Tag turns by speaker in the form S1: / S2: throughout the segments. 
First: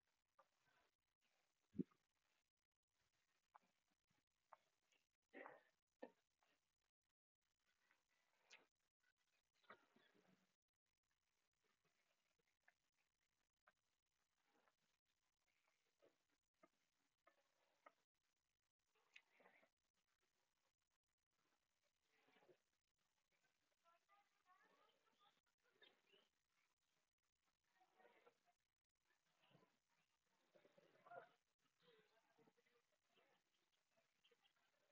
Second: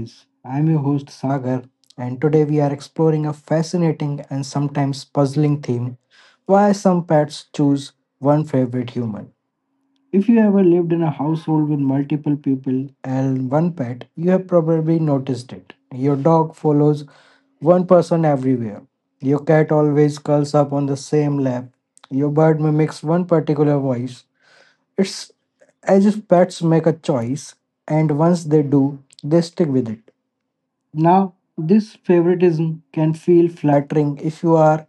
S1: Viz. I'm your host Sagar, and today we are exploring a fascinating and sometimes puzzling theme why some pets choose one favorite human. If you ever lived in a household with multiple people and one pet, you have probably noticed it. Your dog follows one person everywhere. Your cat always curls up on the same lap. Your bird mimics one particular voice. It's as if pets make a choice, and once they do, they stick with it. Now, this favoritism can feel flattering if you are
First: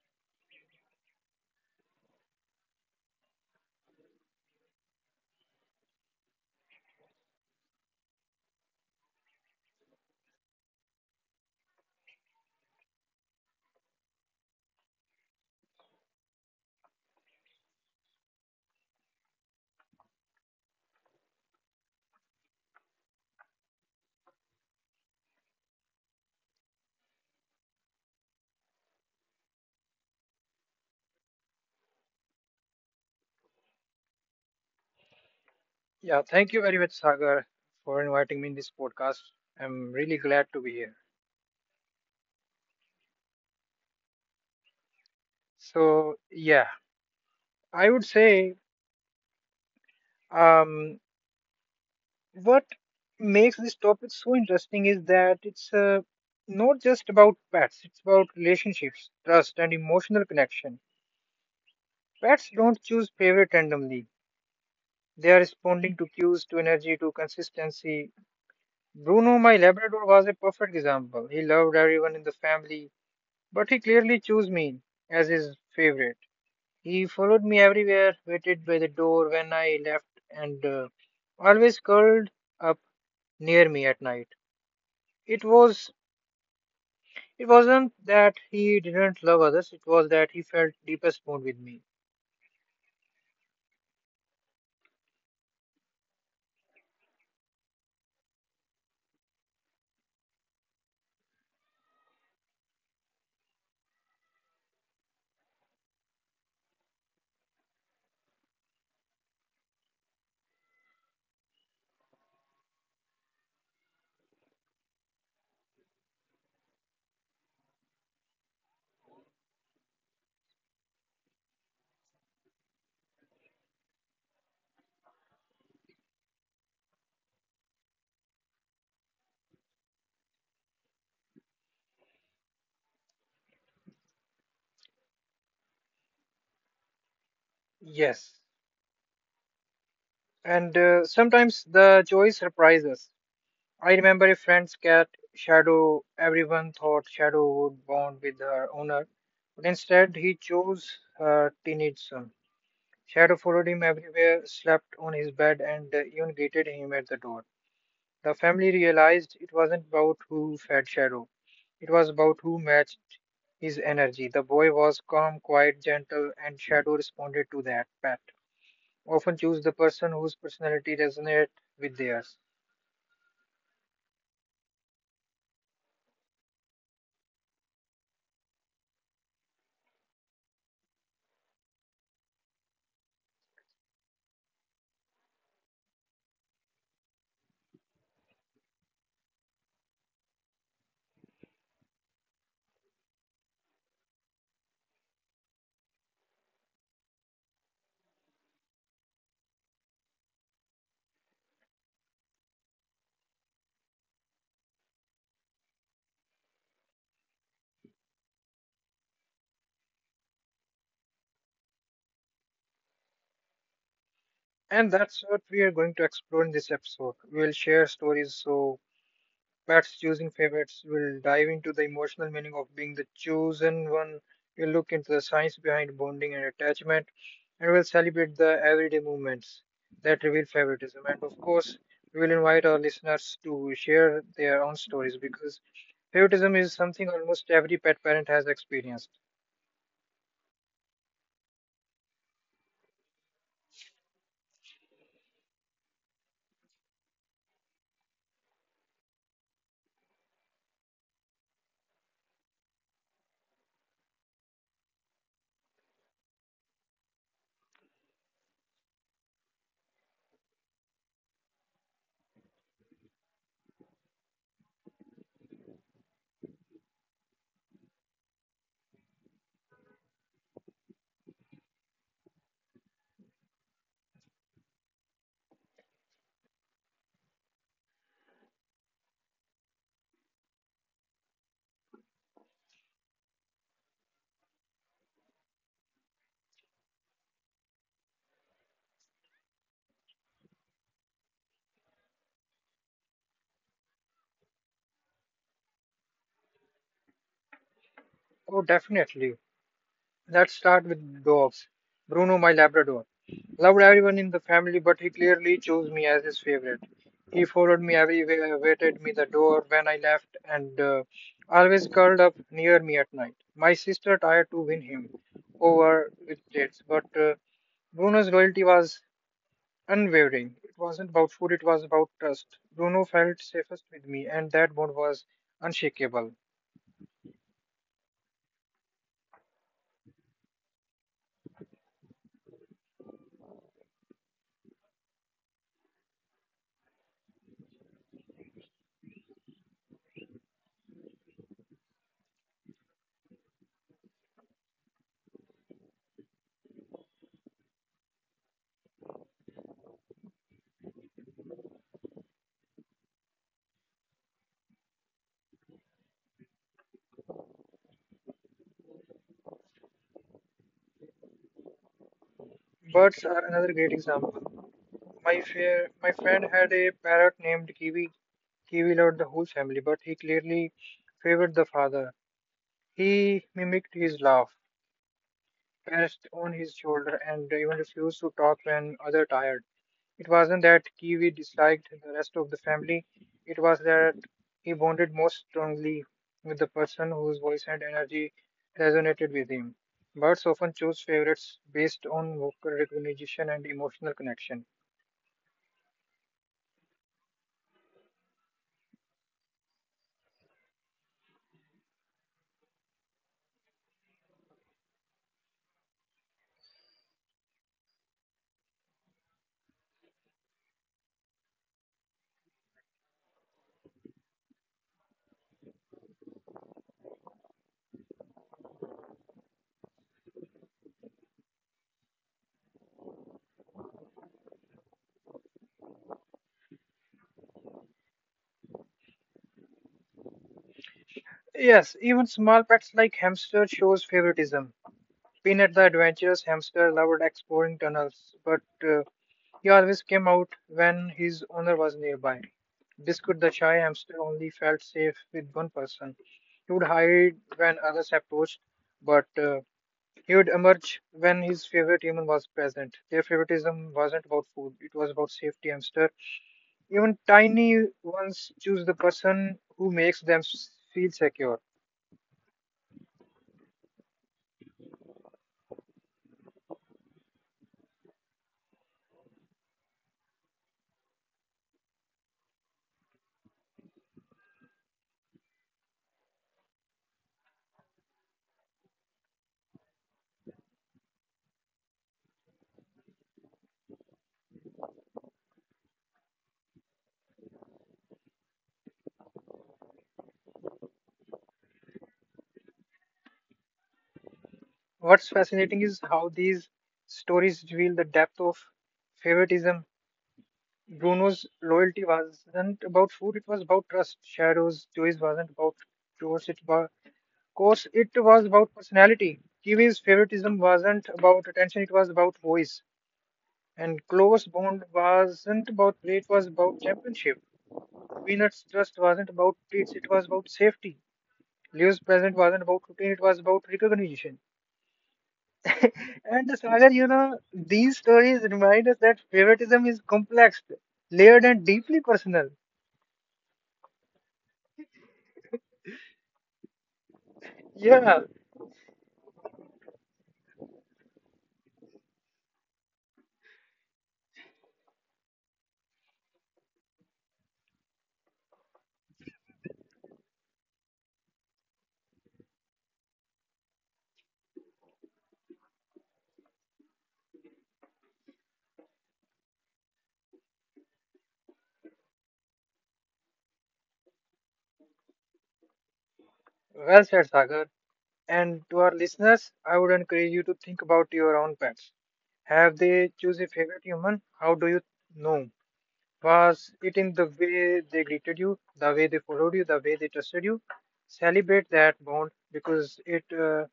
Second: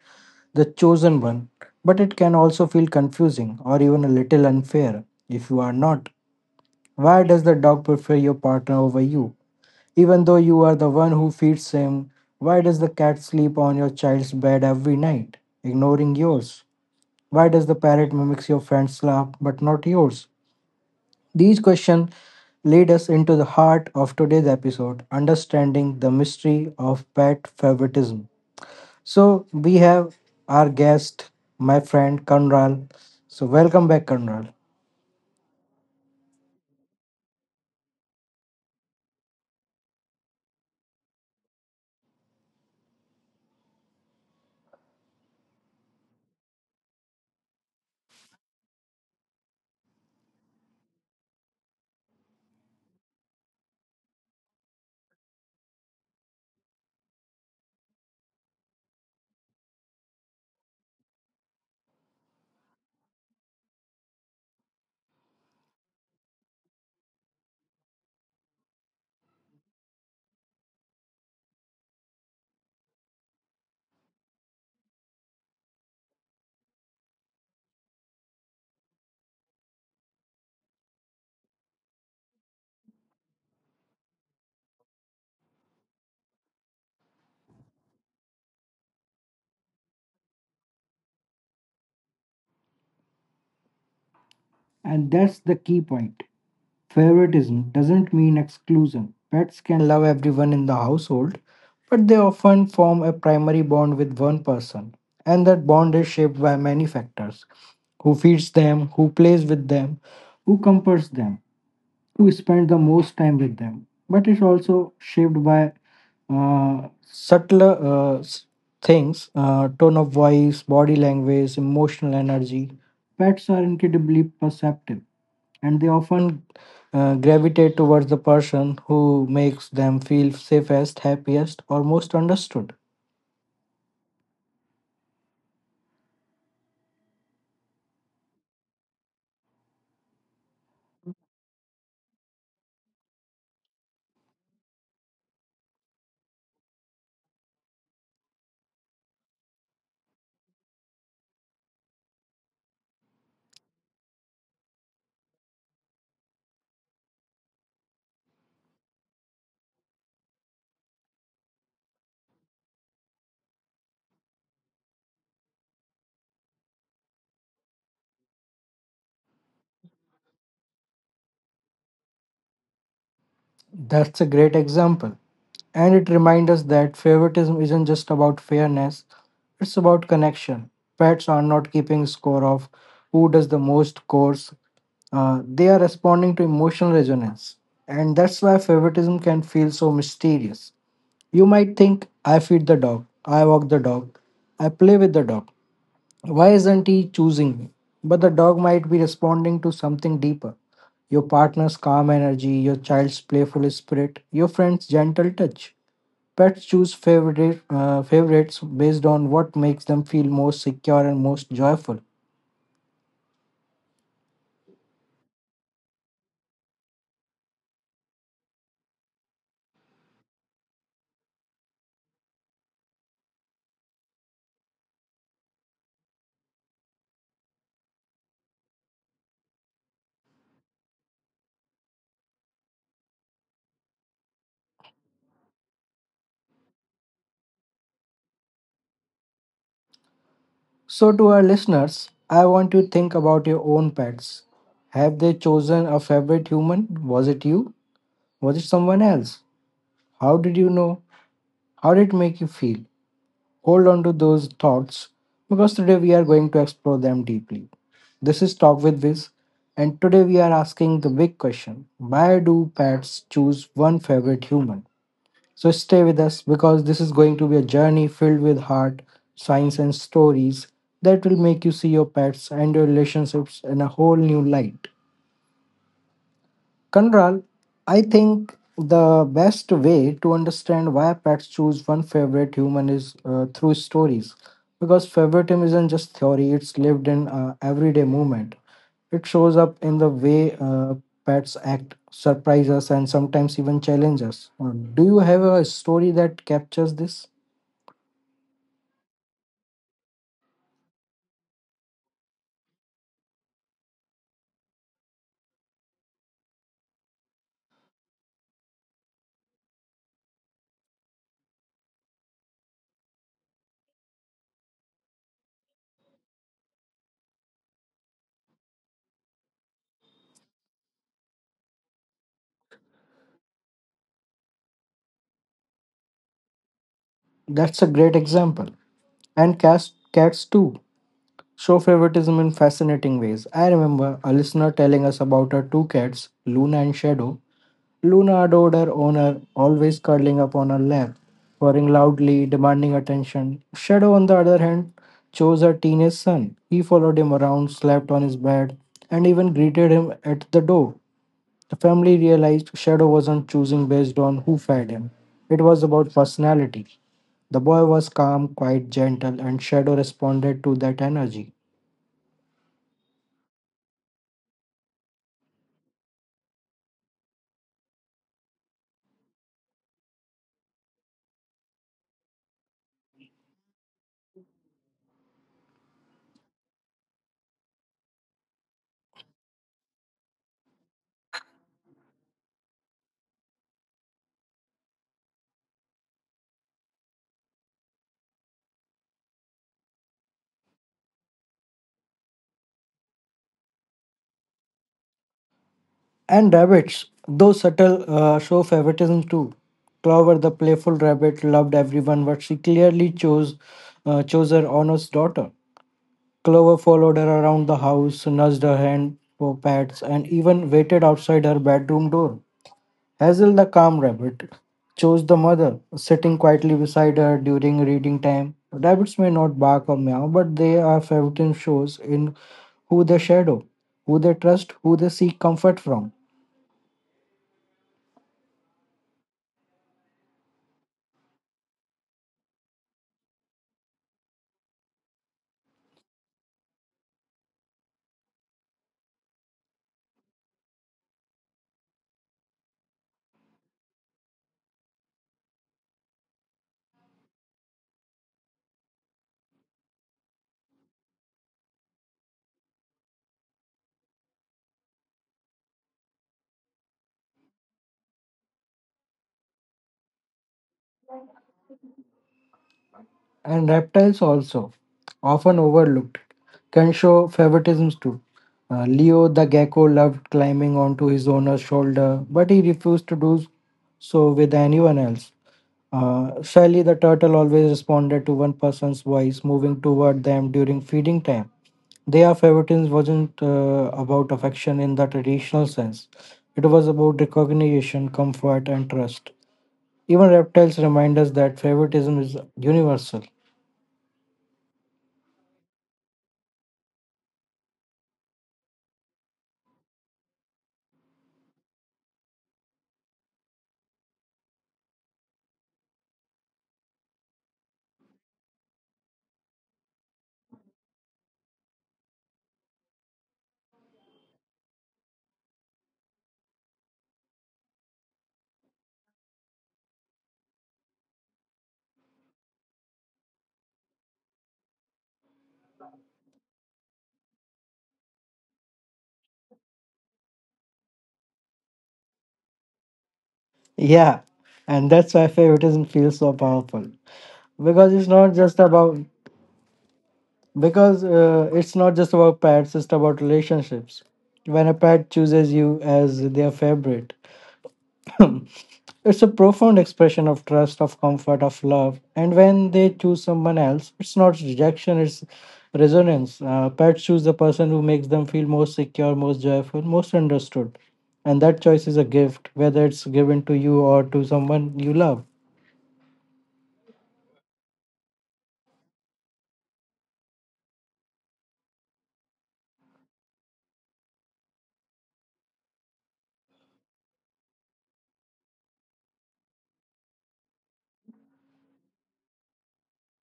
S1: the chosen one, but it can also feel confusing or even a little unfair if you are not. Why does the dog prefer your partner over you? Even though you are the one who feeds him, why does the cat sleep on your child's bed every night, ignoring yours? Why does the parrot mimics your friend's laugh but not yours? These questions lead us into the heart of today's episode, understanding the mystery of pet favoritism. So we have our guest, my friend Kanral. So welcome back, Kanral.
S2: Yeah, thank you very much, Sagar, for inviting me in this podcast. I'm really glad to be here. So, yeah, I would say um, what makes this topic so interesting is that it's not just about pets, it's about relationships, trust, and emotional connection. Pets don't choose favorite randomly. They are responding to cues, to energy, to consistency. Bruno, my Labrador, was a perfect example. He loved everyone in the family, but he clearly chose me as his favorite. He followed me everywhere, waited by the door when I left, and always curled up near me at night. It was it wasn't that he didn't love others; it was that he felt deepest bond with me.
S1: And that's the key point. Favoritism doesn't mean exclusion. Pets can love everyone in the household, but they often form a primary bond with one person, and that bond is shaped by many factors who feeds them, who plays with them, who comforts them. Who spend the most time with them. But it's also shaped by subtler things, tone of voice, body language, emotional energy. Pets are incredibly perceptive and they often gravitate towards the person who makes them feel safest, happiest, or most understood.
S2: Yes, and sometimes the joy surprises us. I remember a friend's cat, Shadow. Everyone thought Shadow would bond with her owner, but instead he chose her teenage son. Shadow followed him everywhere, slept on his bed, and even greeted him at the door. The family realized it wasn't about who fed Shadow, it was about who matched his energy. The boy was calm, quiet, gentle, and Shadow responded to that pat. Often choose the person whose personality resonates with theirs.
S1: That's a great example. And it reminds us that favoritism isn't just about fairness, it's about connection. Pets are not keeping score of who does the most chores. They are responding to emotional resonance. And that's why favoritism can feel so mysterious. You might think, I feed the dog, I walk the dog, I play with the dog. Why isn't he choosing me? But the dog might be responding to something deeper, your partner's calm energy, your child's playful spirit, your friend's gentle touch. Pets choose favorites based on what makes them feel most secure and most joyful.
S2: And that's what we are going to explore in this episode. We will share stories so pets choosing favorites will dive into the emotional meaning of being the chosen one. We'll look into the science behind bonding and attachment, and we'll celebrate the everyday movements that reveal favoritism. And of course, we will invite our listeners to share their own stories because favoritism is something almost every pet parent has experienced.
S1: So, to our listeners, I want you to think about your own pets. Have they chosen a favorite human? Was it you? Was it someone else? How did you know? How did it make you feel? Hold on to those thoughts because today we are going to explore them deeply. This is Talk with Viz, and today we are asking the big question, why do pets choose one favorite human? So stay with us because this is going to be a journey filled with heart, science, and stories that will make you see your pets and your relationships in a whole new light. Kanral, I think the best way to understand why pets choose one favorite human is through stories. Because favoritism isn't just theory, it's lived in everyday movement. It shows up in the way pets act, surprise us, and sometimes even challenge us. Do you have a story that captures this?
S2: Oh, definitely. Let's start with dogs. Bruno, my Labrador, loved everyone in the family, but he clearly chose me as his favorite. He followed me everywhere, waited me the door when I left, and always curled up near me at night. My sister tried to win him over with dates, but Bruno's loyalty was unwavering. It wasn't about food; it was about trust. Bruno felt safest with me, and that bond was unshakable.
S1: That's a great example. And cats too show favoritism in fascinating ways. I remember a listener telling us about her two cats, Luna and Shadow. Luna adored her owner, always cuddling up on her lap, purring loudly, demanding attention. Shadow, on the other hand, chose her teenage son. He followed him around, slept on his bed, and even greeted him at the door. The family realized Shadow wasn't choosing based on who fed him, it was about personality. The boy was calm, quite gentle, and Shadow responded to that energy.
S2: Birds are another great example. My friend had a parrot named Kiwi. Kiwi loved the whole family, but he clearly favored the father. He mimicked his laugh, perched on his shoulder, and even refused to talk when others tired. It wasn't that Kiwi disliked the rest of the family; it was that he bonded most strongly with the person whose voice and energy resonated with him. Birds often choose favorites based on vocal recognition and emotional connection.
S1: And rabbits, though subtle, show favoritism too. Clover, the playful rabbit, loved everyone, but she clearly chose her honest daughter. Clover followed her around the house, nudged her hand for pets, and even waited outside her bedroom door. Hazel the calm rabbit chose the mother, sitting quietly beside her during reading time. Rabbits may not bark or meow, but they are everything shows in who they shadow, who they trust, who they seek comfort from.
S2: Yes, even small pets like hamster shows favoritism. Peanut the adventurous hamster loved exploring tunnels, but uh, he always came out when his owner was nearby. Biscuit the shy hamster only felt safe with one person. He would hide when others approached, but he would emerge when his favorite human was present. Their favoritism wasn't about food, it was about safety hamster. Even tiny ones choose the person who makes them feel secure.
S1: And reptiles also, often overlooked, can show favoritisms too. Leo the gecko loved climbing onto his owner's shoulder, but he refused to do so with anyone else. Sally the turtle always responded to one person's voice moving toward them during feeding time. Their favoritism wasn't about affection in the traditional sense, it was about recognition, comfort, and trust. Even reptiles remind us that favoritism is universal.
S2: What's fascinating is how these stories reveal the depth of favoritism. Bruno's loyalty wasn't about food, it was about trust. Shadow's choice wasn't about chores, it was course, it was about personality. Kiwi's favoritism wasn't about attention, it was about voice. And close bond wasn't about play, it was about championship. Peanut's trust wasn't about treats, it was about safety. Leo's present wasn't about routine, it was about recognition. And Sagar, you know, these stories remind us that favoritism is complex, layered, and deeply personal.
S1: Yeah, and that's why favoritism feels so powerful
S2: Yeah,
S1: because it's not just about because it's not just about pets, it's about relationships. When a pet chooses you as their favorite, it's a profound expression of trust, of comfort, of love. And when they choose someone else, it's not rejection, it's resonance. Pets choose the person who makes them feel most secure, most joyful, most understood. And that choice is a gift, whether it's given to you or to someone you love.
S2: well said, Sagar. And to our listeners, I would encourage you to think about your own pets. Have they choose a favorite human? How do you know? Was it in the way they greeted you, the way they followed you, the way they trusted you? Celebrate that bond because it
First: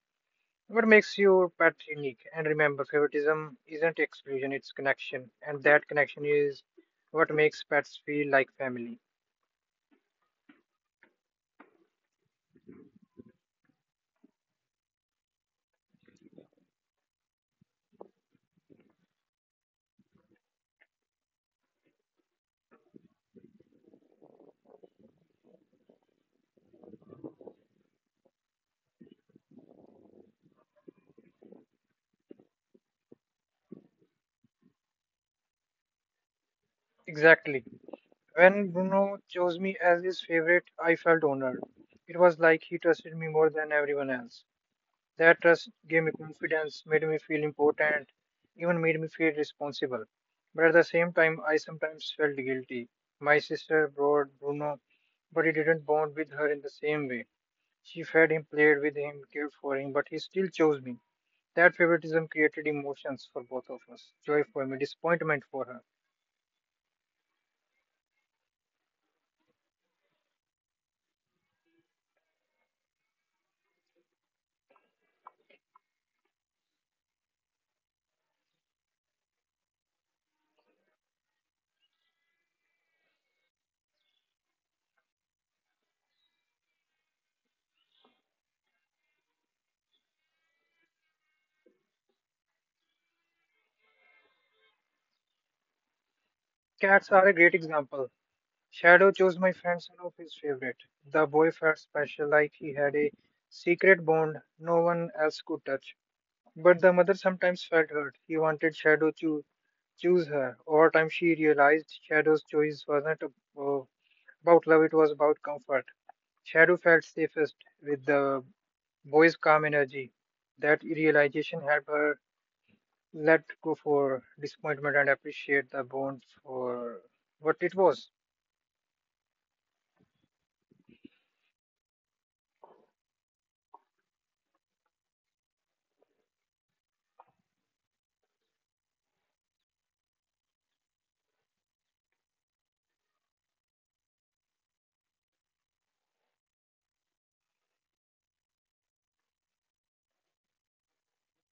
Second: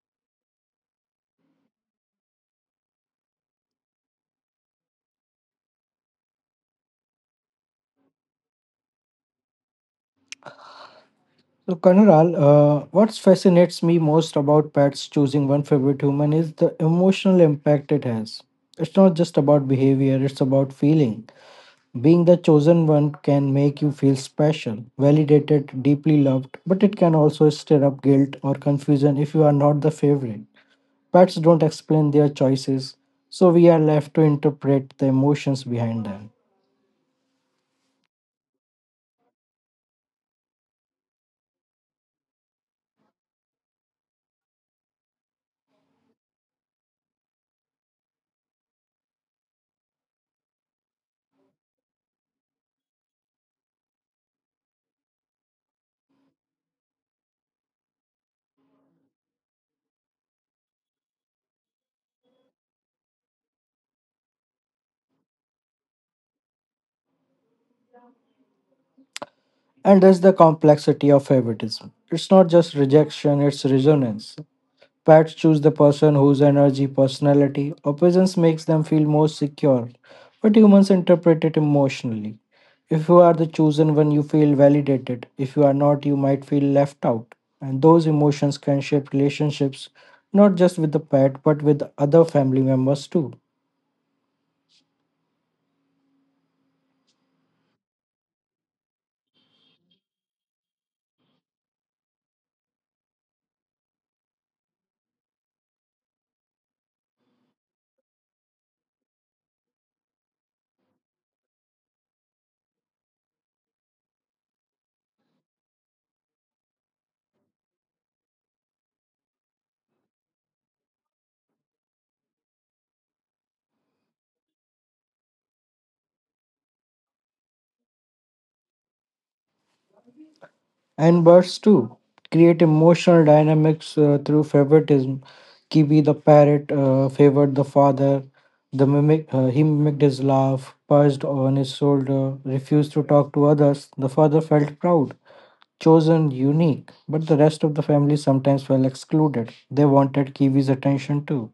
S2: what makes your pet unique? And remember, favoritism isn't exclusion, it's connection. And that connection is what makes pets feel like family.
S1: So, Kanural, what fascinates me most about pets choosing one favorite human is the emotional impact it has. It's not just about behavior, it's about feeling. Being the chosen one can make you feel special, validated, deeply loved, but it can also stir up guilt or confusion if you are not the favorite. Pets don't explain their choices, so we are left to interpret the emotions behind them.
S2: Exactly. When Bruno chose me as his favorite, I felt honored. It was like he trusted me more than everyone else. That trust gave me confidence, made me feel important, even made me feel responsible. But at the same time, I sometimes felt guilty. My sister brought Bruno, but he didn't bond with her in the same way. She fed him played with him, cared for him, but he still chose me. That favoritism created emotions for both of us joy for me, disappointment for her.
S1: And that's the complexity of favoritism. It's not just rejection, it's resonance. Pets choose the person whose energy, personality, or presence makes them feel most secure, but humans interpret it emotionally. If you are the chosen one, you feel validated. If you are not, you might feel left out. And those emotions can shape relationships, not just with the pet, but with other family members too.
S2: Cats are a great example. Shadow chose my friend, son of his favorite. The boy felt special, like he had a secret bond no one else could touch. But the mother sometimes felt hurt. He wanted Shadow to choose her. Over time, she realized Shadow's choice wasn't uh, about love, it was about comfort. Shadow felt safest with the boy's calm energy. That realization helped her let go for disappointment and appreciate the bond for what it was.
S1: And birds too create emotional dynamics through favoritism. Kiwi the parrot favored the father. The mimic He mimicked his laugh, perched on his shoulder, refused to talk to others. The father felt proud, chosen, unique, but the rest of the family sometimes felt excluded. They wanted Kiwi's attention too.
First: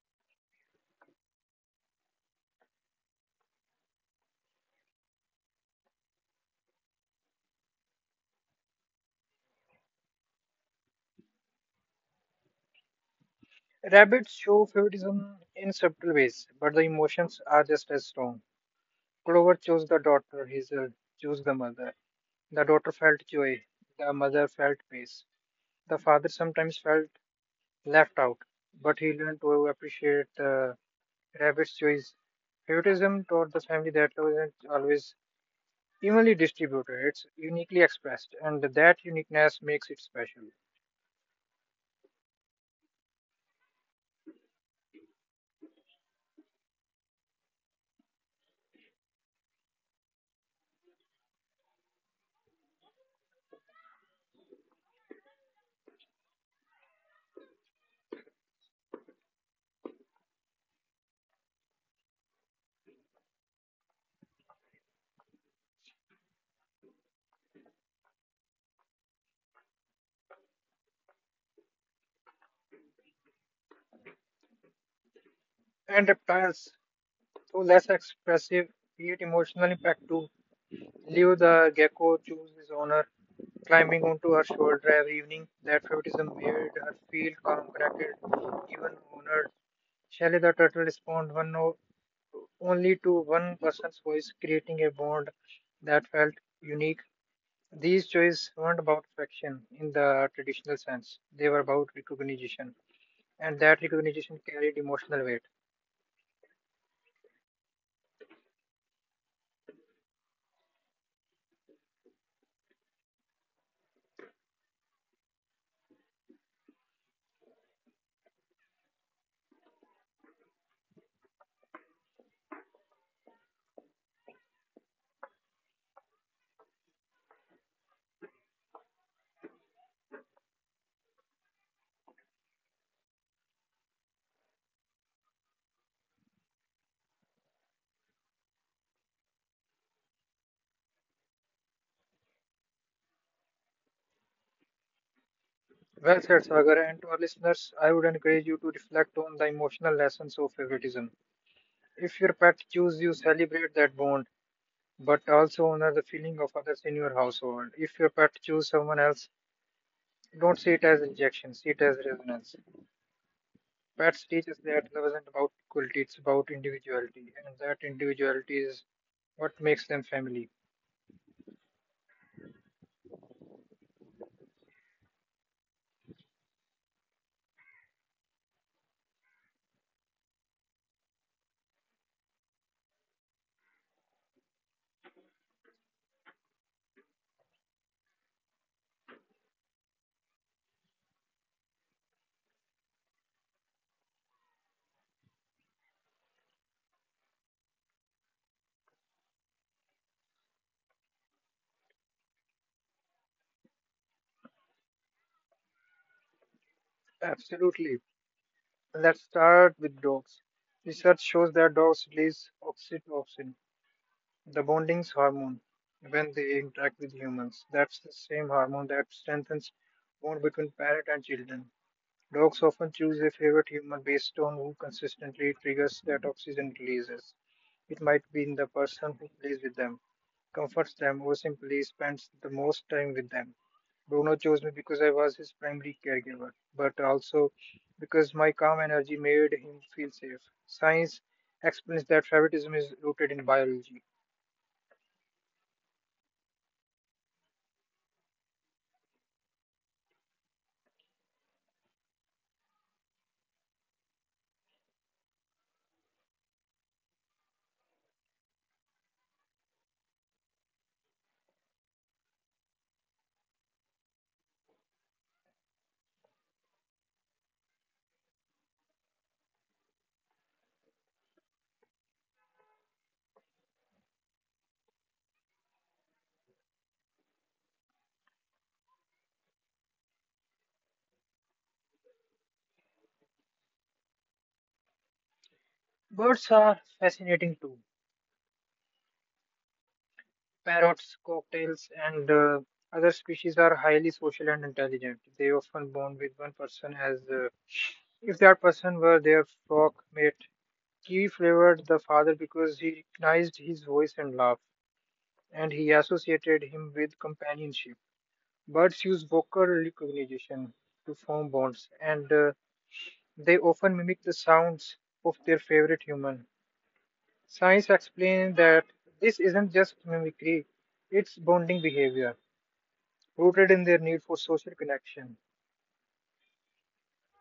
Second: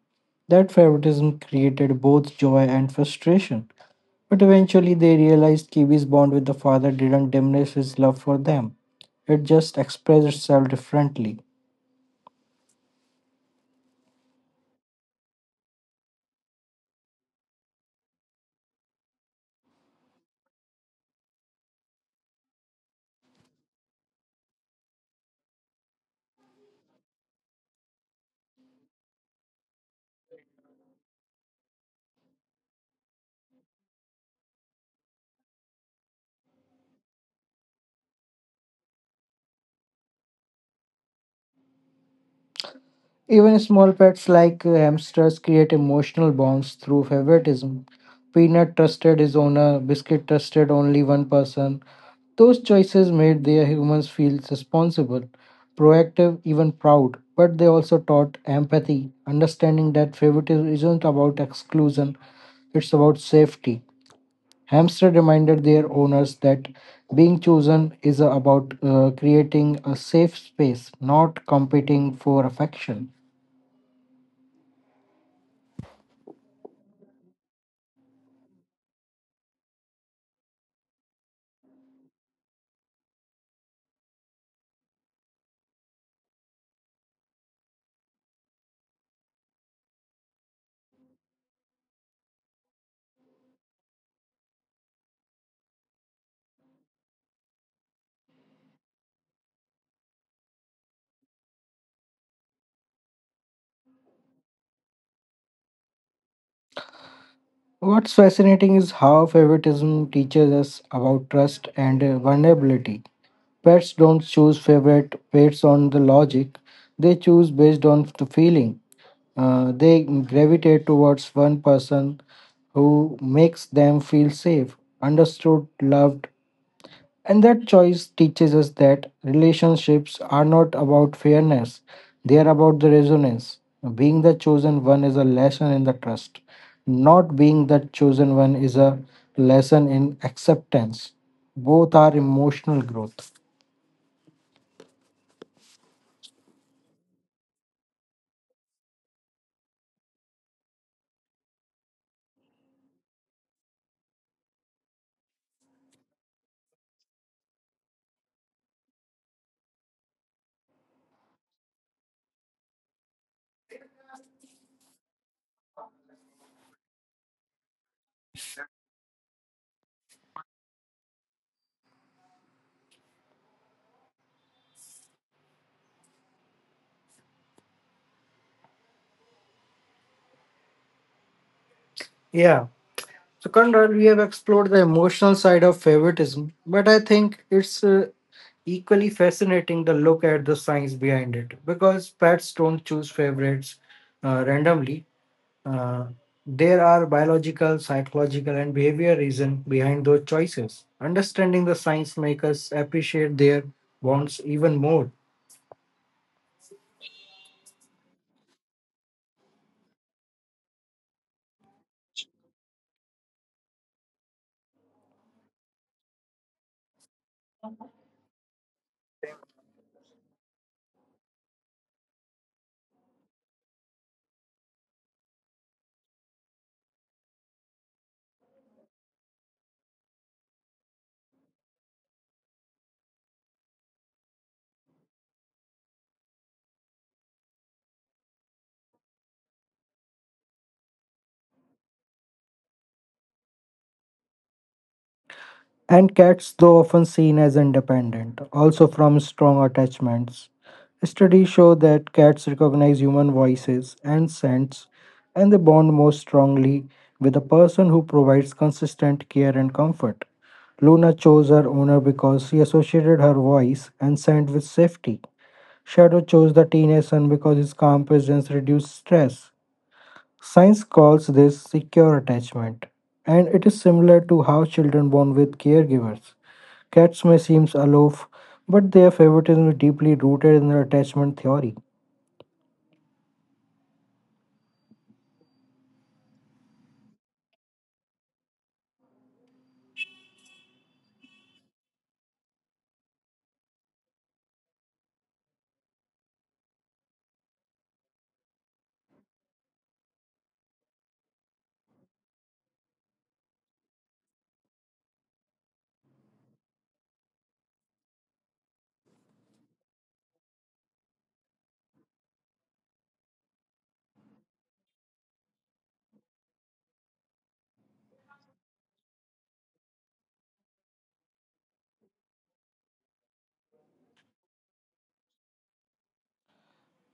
S1: That favoritism created both joy and frustration. But eventually they realized Kiwi's bond with the father didn't diminish his love for them. It just expressed itself differently.
S2: Rabbits show favoritism in subtle ways, but the emotions are just as strong. Clover chose the daughter, Hazel chose the mother. The daughter felt joy, the mother felt peace. The father sometimes felt left out, but he learned to appreciate the rabbit's choice. Favoritism taught the family that love isn't always evenly distributed, it's uniquely expressed, and that uniqueness makes it special.
S1: Even small pets like hamsters create emotional bonds through favoritism. Peanut trusted his owner, Biscuit trusted only one person. Those choices made their humans feel responsible, proactive, even proud. But they also taught empathy, understanding that favoritism isn't about exclusion, it's about safety. Hamster reminded their owners that being chosen is about creating a safe space, not competing for affection.
S2: And reptiles, though less expressive, create emotional impact too. Leo the gecko chose his owner, climbing onto her shoulder every evening. That favoritism made her feel calm, connected, even honored. Shelley the turtle responded only to one person's voice, creating a bond that felt unique. These choices weren't about affection in the traditional sense. They were about recognition, and that recognition carried emotional weight.
S1: What's fascinating is how favoritism teaches us about trust and vulnerability. Pets don't choose favorite pets on the logic, they choose based on the feeling. They gravitate towards one person who makes them feel safe, understood, loved, and that choice teaches us that relationships are not about fairness, they are about the resonance. Being the chosen one is a lesson in the trust. Not being the chosen one is a lesson in acceptance. Both are emotional growth.
S2: Well said, Sagar, and to our listeners, I would encourage you to reflect on the emotional lessons of favoritism. If your pet chooses you, celebrate that bond, but also honor the feeling of others in your household. If your pet chooses someone else, don't see it as rejection, see it as resonance. Pets teach us that love isn't about equality, it's about individuality, and that individuality is what makes them family.
S1: Yeah. So, Conrad, we have explored the emotional side of favoritism, but I think it's equally fascinating to look at the science behind it because pets don't choose favorites randomly. Uh, there are biological, psychological, and behavior reasons behind those choices. Understanding the science makes us appreciate their bonds even more.
S2: Absolutely. Let's start with dogs. Research shows that dogs release oxytocin, the bonding hormone, when they interact with humans. That's the same hormone that strengthens bond between parent and children. Dogs often choose a favorite human based on who consistently triggers their toxin releases. It might be in the person who plays with them, comforts them, or simply spends the most time with them. Bruno chose me because I was his primary caregiver, but also because my calm energy made him feel safe. Science explains that favoritism is rooted in biology.
S1: And cats, though often seen as independent, also from strong attachments. Studies show that cats recognize human voices and scents, and they bond most strongly with a person who provides consistent care and comfort. Luna chose her owner because she associated her voice and scent with safety. Shadow chose the teenage son because his calm presence reduced stress. Science calls this secure attachment, and it is similar to how children bond with caregivers. Cats may seem aloof, but their favoritism is deeply rooted in their attachment theory.
S2: Birds are fascinating too. Parrots, cocktails, and other species are highly social and intelligent. They often bond with one person as if that person were their flock mate. Kiwi favored the father because he recognized his voice and laugh, and he associated him with companionship. Birds use vocal recognition to form bonds, and they often mimic the sounds of their favorite human. Science explains that this isn't just mimicry, it's bonding behavior, rooted in their need for social connection.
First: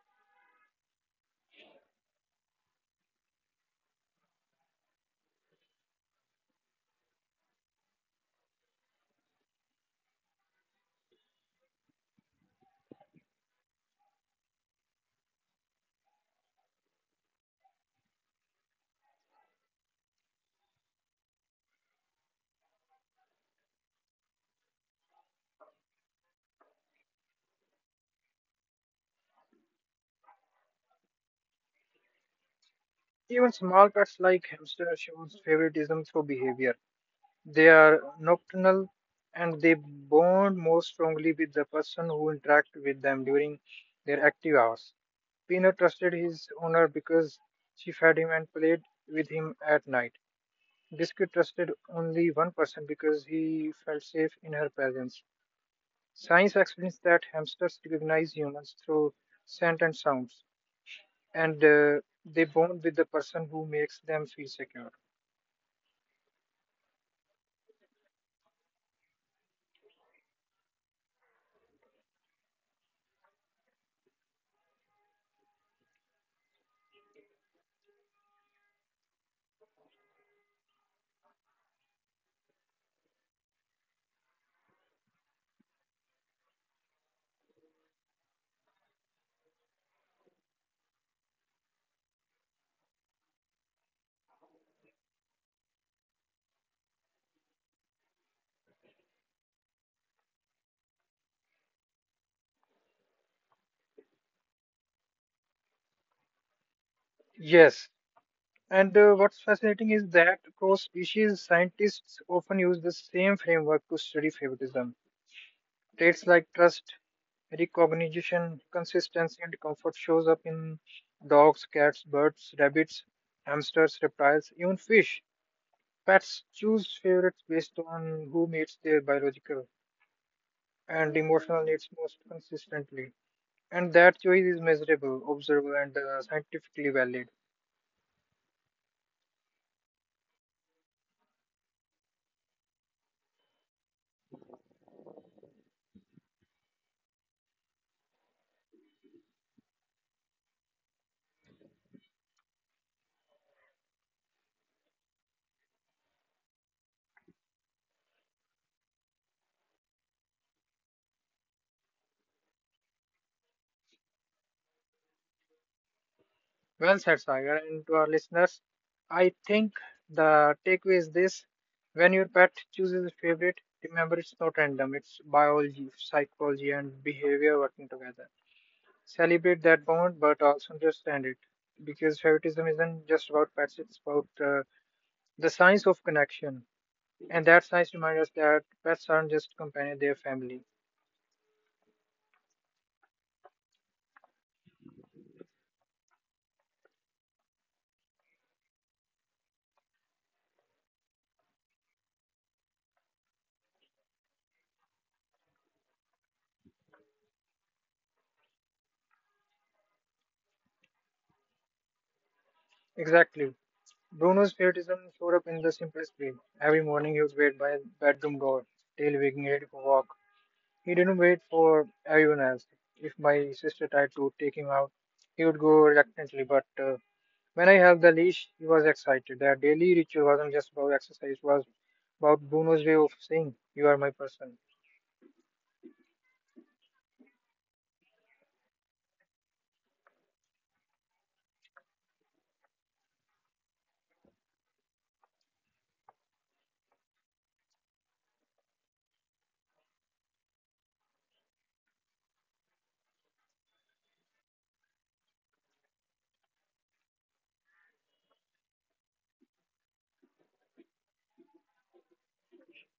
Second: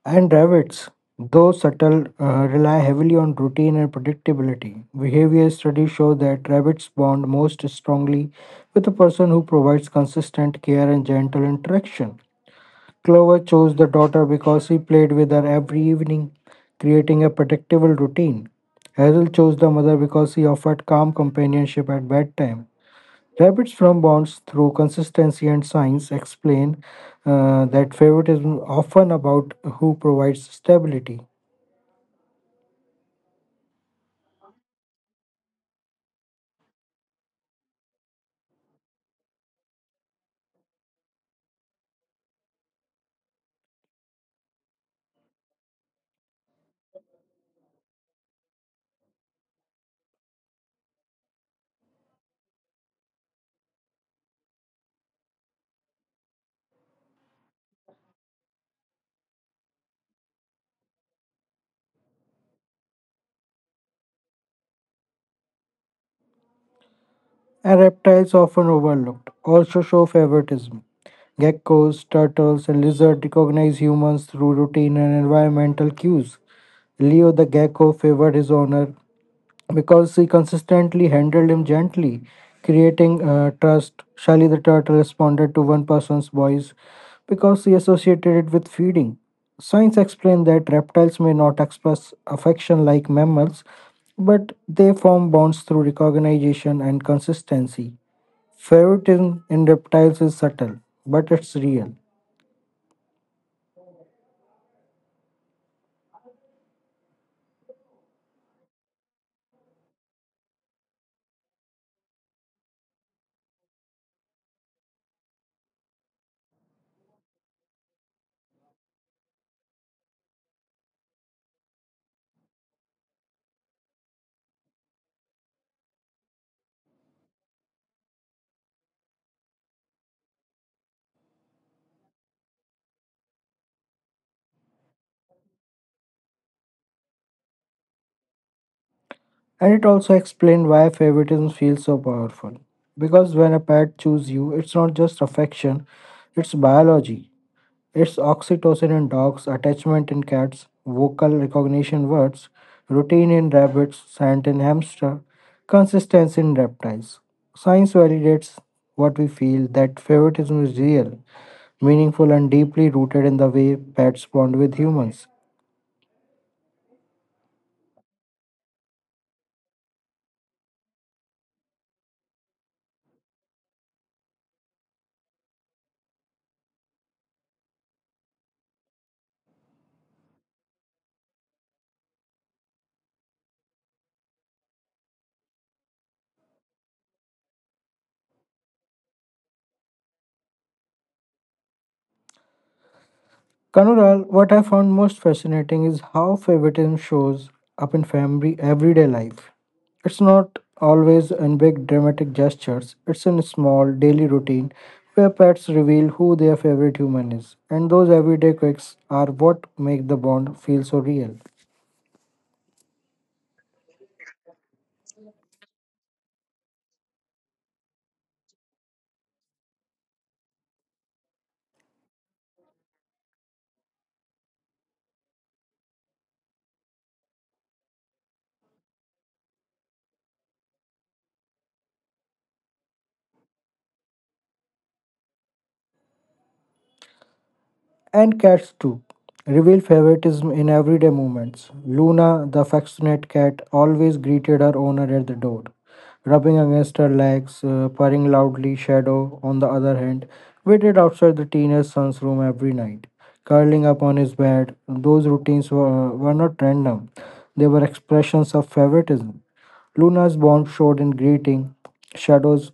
S1: And rabbits, though subtle, rely heavily on routine and predictability. Behavior studies show that rabbits bond most strongly with a person who provides consistent care and gentle interaction. Clover chose the daughter because he played with her every evening, creating a predictable routine. Hazel chose the mother because he offered calm companionship at bedtime. Rabbits from bonds through consistency and science explain that favoritism is often about who provides stability.
S2: Even small pets like hamster shows favoritism through behavior. They are nocturnal and they bond more strongly with the person who interacts with them during their active hours. Peanut trusted his owner because she fed him and played with him at night. Biscuit trusted only one person because he felt safe in her presence. Science explains that hamsters recognize humans through scent and sounds, and they bond with the person who makes them feel secure.
S1: And reptiles, often overlooked, also show favoritism. Geckos, turtles, and lizards recognize humans through routine and environmental cues. Leo the gecko favored his owner because she consistently handled him gently, creating trust. Shelly the turtle responded to one person's voice because she associated it with feeding. Science explained that reptiles may not express affection like mammals, but they form bonds through recognition and consistency. Favoritism in reptiles is subtle, but it's real.
S2: Yes, and what's fascinating is that cross species scientists often use the same framework to study favoritism. Traits like trust, recognition, consistency, and comfort shows up in dogs, cats, birds, rabbits, hamsters, reptiles, even fish. Pets choose favorites based on who meets their biological and emotional needs most consistently. And that choice is measurable, observable, and scientifically valid.
S1: And it also explained why favoritism feels so powerful. Because when a pet chooses you, it's not just affection, it's biology. It's oxytocin in dogs, attachment in cats, vocal recognition words, routine in rabbits, scent in hamster, consistency in reptiles. Science validates what we feel that favoritism is real, meaningful, and deeply rooted in the way pets bond with humans.
S2: Well said, Sagar. And to our listeners, I think the takeaway is this when your pet chooses a favorite, remember it's not random, it's biology, psychology, and behavior working together. Celebrate that bond, but also understand it because favoritism isn't just about pets, it's about the science of connection. And that science reminds us that pets aren't just companions, they're family.
S1: Kanural, what I found most fascinating is how favoritism shows up in family everyday life. It's not always in big dramatic gestures, it's in small daily routine where pets reveal who their favorite human is. And those everyday quirks are what make the bond feel so real.
S2: Exactly. Bruno's patriotism showed up in the simplest way. Every morning he would wait by his bedroom door, tail wagging ready for walk. He didn't wait for everyone else. If my sister tried to take him out, he would go reluctantly. But when I held the leash, he was excited. Their daily ritual wasn't just about exercise, it was about Bruno's way of saying, you are my person.
S1: And cats too reveal favoritism in everyday moments. Luna, the affectionate cat, always greeted her owner at the door, rubbing against her legs, purring loudly. Shadow, on the other hand, waited outside the teenage son's room every night, curling up on his bed. Those routines were not random, they were expressions of favoritism. Luna's bond showed in greeting, Shadow's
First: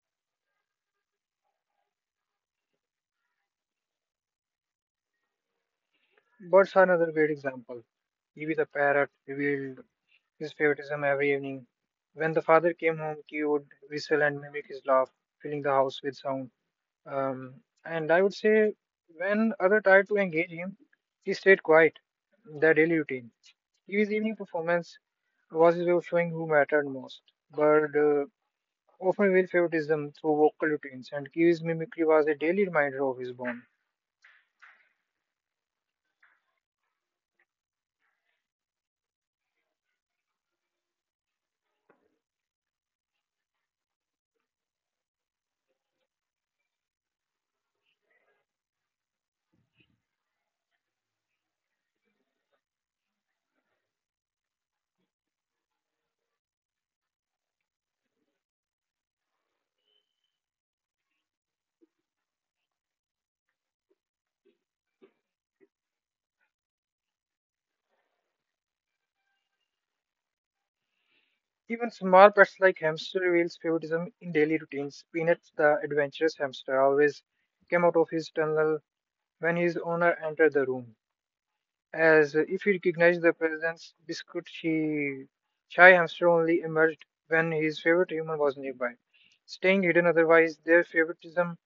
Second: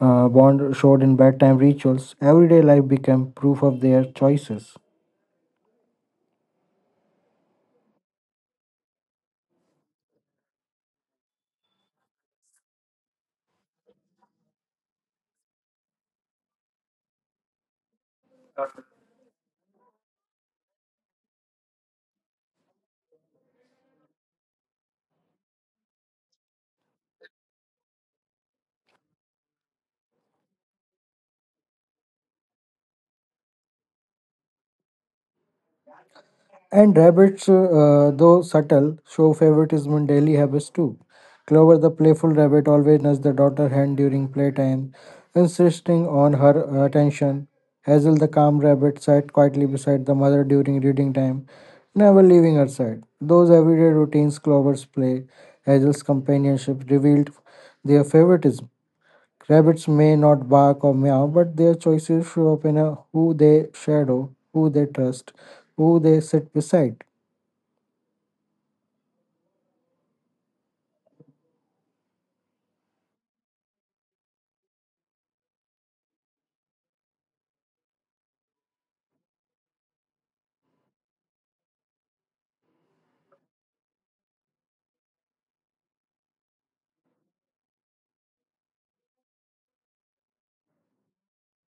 S1: bond showed in bedtime rituals. Everyday life became proof of their choices.
S2: Birds are another great example. Evie the parrot revealed his favoritism every evening. When the father came home, he would whistle and mimic his laugh, filling the house with sound. Um, and I would say When other tried to engage him, he stayed quiet. Their daily routine. His evening performance was his way of showing who mattered most. Bird Often revealed favoritism through vocal routines, and Kiwi's mimicry was a daily reminder of his bond.
S1: And rabbits, though subtle, show favoritism in daily habits too. Clover, the playful rabbit, always nudges the daughter hen during playtime, insisting on her attention. Hazel, the calm rabbit, sat quietly beside the mother during reading time, never leaving her side. Those everyday routines, Clover's play, Hazel's companionship revealed their favoritism. Rabbits may not bark or meow, but their choices show up in a, who they shadow, who they trust, who they sit beside.
S2: Even small pets like hamster reveals favoritism in daily routines. Peanuts, the adventurous hamster, always came out of his tunnel when his owner entered the room, as if he recognized the presence biscuit he shy hamster only emerged when his favorite human was nearby, staying hidden otherwise their favoritism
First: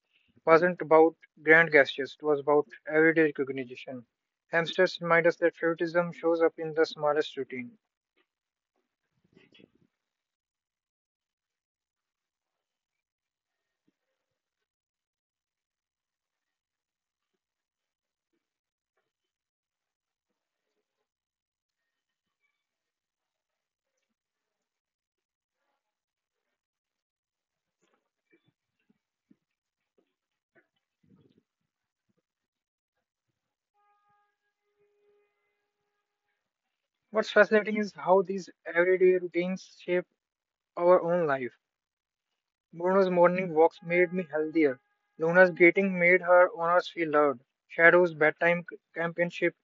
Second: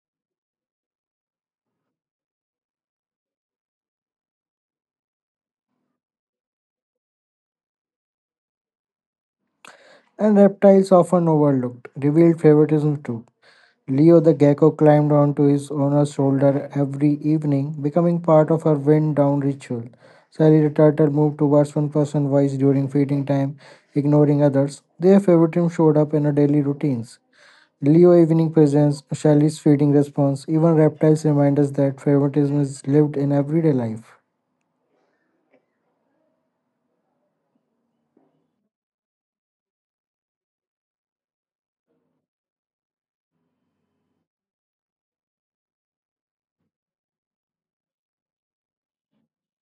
S2: wasn't about grand gestures, it was about everyday recognition. Hamsters remind us that favoritism shows up in the smallest routine.
S1: And reptiles, often overlooked, revealed favoritism too. Leo the gecko climbed onto his owner's shoulder every evening, becoming part of her wind down ritual. Sally the turtle moved towards one person wise during feeding time, ignoring others. Their favoritism showed up in her daily routines. Leo evening presence, Shelly's feeding response, even reptiles remind us that favoritism is lived in everyday life.
S2: What's fascinating is how these everyday routines shape our own life. Bruno's morning walks made me healthier. Luna's greeting made her owners feel loved. Shadow's bedtime companionship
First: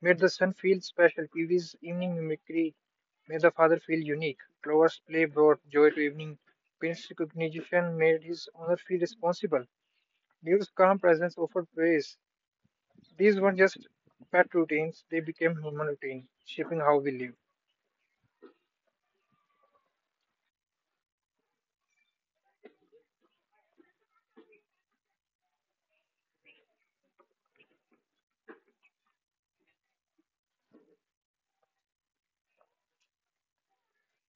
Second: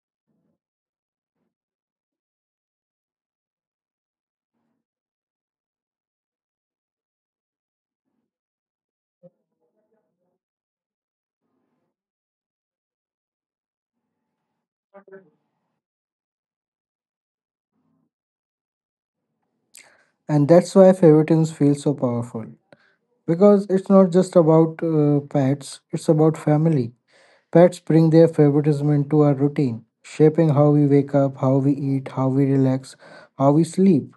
S2: made the son feel special, Peavy's evening mimicry made the father feel unique. Clover's play brought joy to evening. Prince's recognition made his owner feel responsible. Deal's calm presence offered praise. These weren't just pet routines, they became human routine, shaping how we live.
S1: And that's why favoritism feels so powerful. Because it's not just about pets, it's about family. Pets bring their favoritism into our routine, shaping how we wake up, how we eat, how we relax, how we sleep.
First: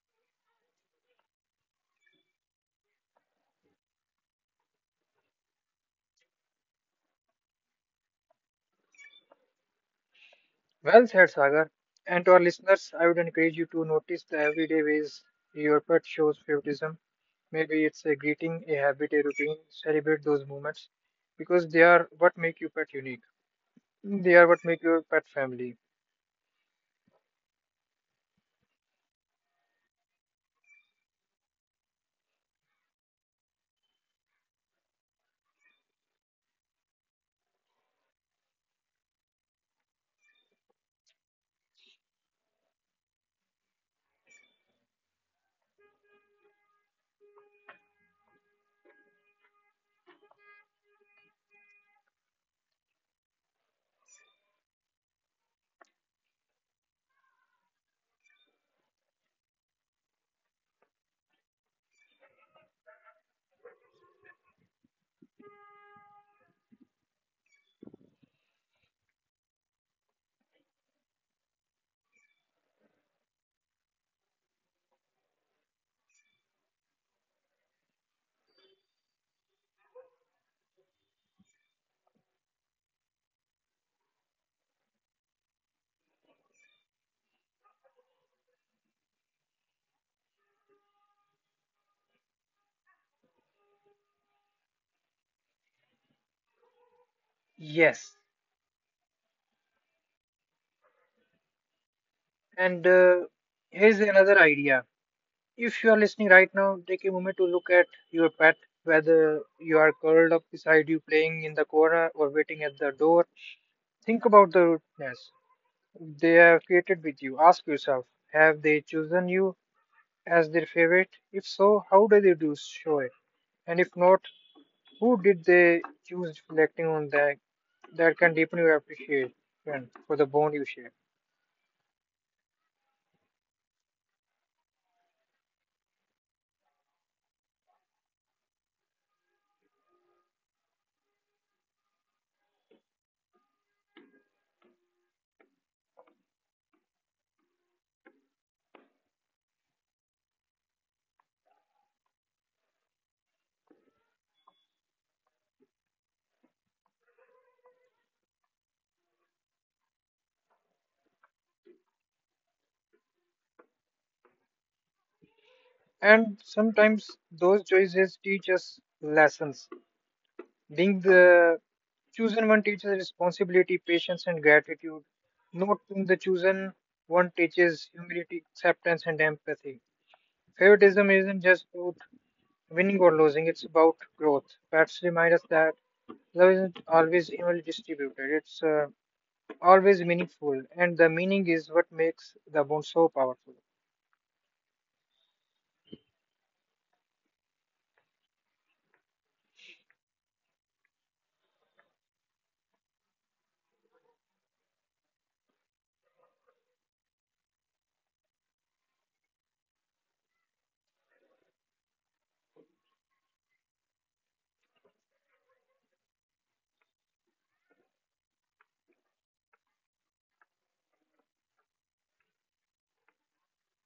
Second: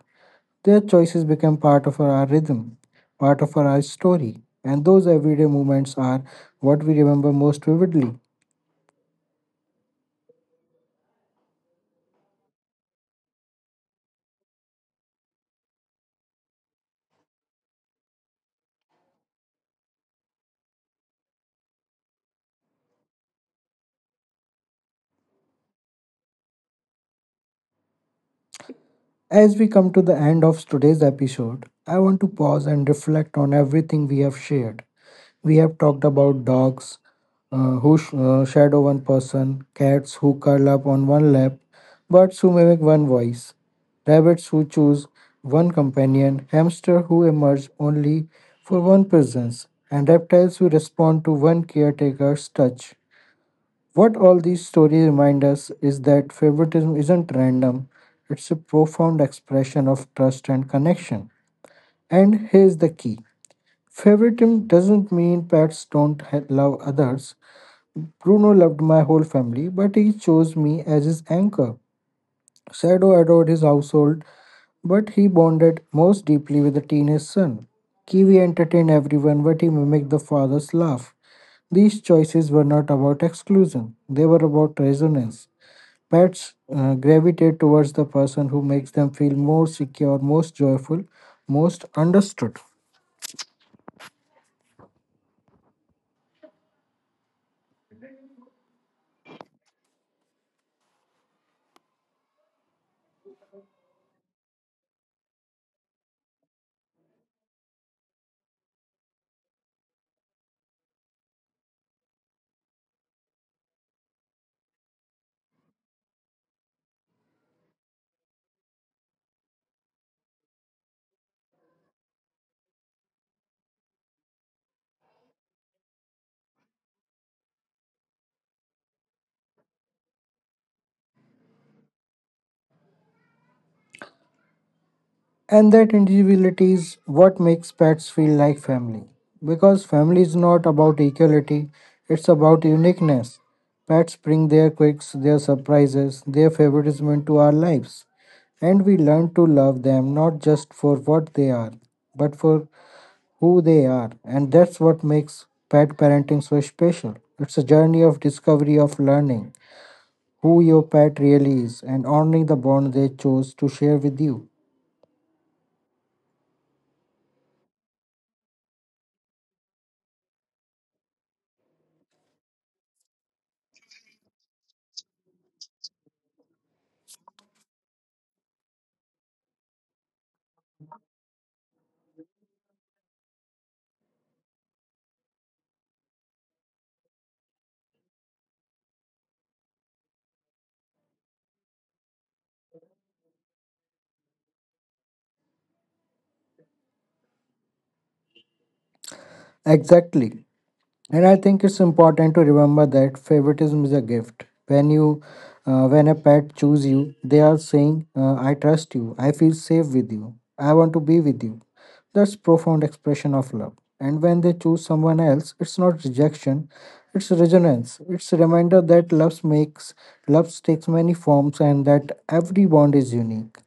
S1: Their choices become part of our rhythm, part of our story, and those everyday moments are what we remember most vividly.
S2: Well said, Sagar. And to our listeners, I would encourage you to notice the everyday ways your pet shows favoritism. Maybe it's a greeting, a habit, a routine. Celebrate those moments because they are what make your pet unique. They are what make your pet family.
S1: As we come to the end of today's episode, I want to pause and reflect on everything we have shared. We have talked about dogs, shadow one person, cats who curl up on one lap, birds who mimic one voice, rabbits who choose one companion, hamster who emerge only for one presence, and reptiles who respond to one caretaker's touch. What all these stories remind us is that favoritism isn't random, it's a profound expression of trust and connection. And here's the key. Favoritism doesn't mean pets don't love others. Bruno loved my whole family, but he chose me as his anchor. Shadow adored his household, but he bonded most deeply with the teenage son. Kiwi entertained everyone, but he mimicked the father's laugh. These choices were not about exclusion, they were about resonance. Pets gravitate towards the person who makes them feel more secure, most joyful, most understood.
S2: Yes. And here's another idea. If you are listening right now, take a moment to look at your pet, whether you are curled up beside you, playing in the corner, or waiting at the door. Think about the rootness they have created with you. Ask yourself, have they chosen you as their favorite? If so, how did they do show it? And if not, who did they choose? Reflecting on that, that can deepen your appreciation for the bond you share.
S1: And that individuality is what makes pets feel like family. Because family is not about equality, it's about uniqueness. Pets bring their quirks, their surprises, their favoritism into our lives. And we learn to love them not just for what they are, but for who they are. And that's what makes pet parenting so special. It's a journey of discovery, of learning who your pet really is, and honoring the bond they chose to share with you.
S2: And sometimes those choices teach us lessons. Being the chosen one teaches responsibility, patience, and gratitude. Not being the chosen one teaches humility, acceptance, and empathy. Favoritism isn't just about winning or losing, it's about growth. Pets remind us that love isn't always evenly distributed, it's always meaningful, and the meaning is what makes the bond so powerful.
S1: Exactly. And I think it's important to remember that favoritism is a gift. When a pet choose you, they are saying, "I trust you. I feel safe with you. I want to be with you." That's profound expression of love. And when they choose someone else, it's not rejection, it's resonance. It's a reminder that love takes many forms, and that every bond is unique.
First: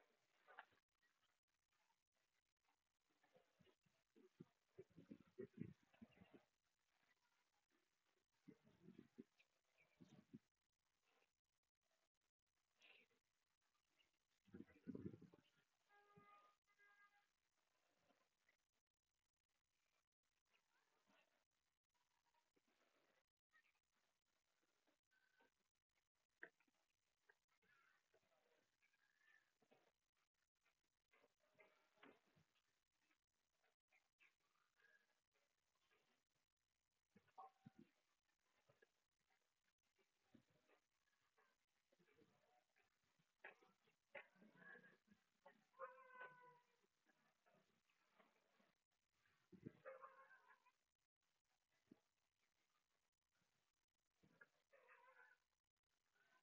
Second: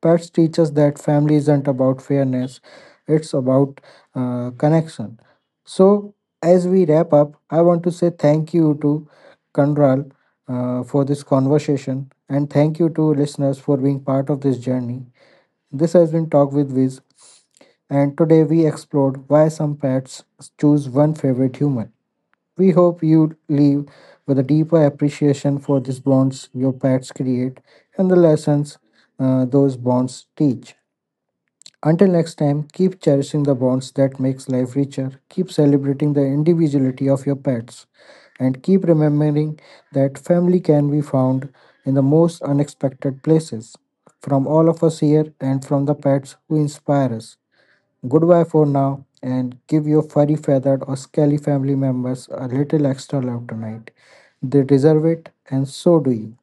S1: Pets teach us that family isn't about fairness; it's about connection. So, as we wrap up, I want to say thank you to Kandral for this conversation and thank you to listeners for being part of this journey. This has been Talk with Viz, and today we explored why some pets choose one favorite human. We hope you leave with a deeper appreciation for these bonds your pets create and the lessons those bonds teach. Until next time, keep cherishing the bonds that makes life richer, keep celebrating the individuality of your pets, and keep remembering that family can be found in the most unexpected places. From all of us here and from the pets who inspire us. Goodbye for now and give your furry feathered or scaly family members a little extra love tonight. They deserve it and so do you.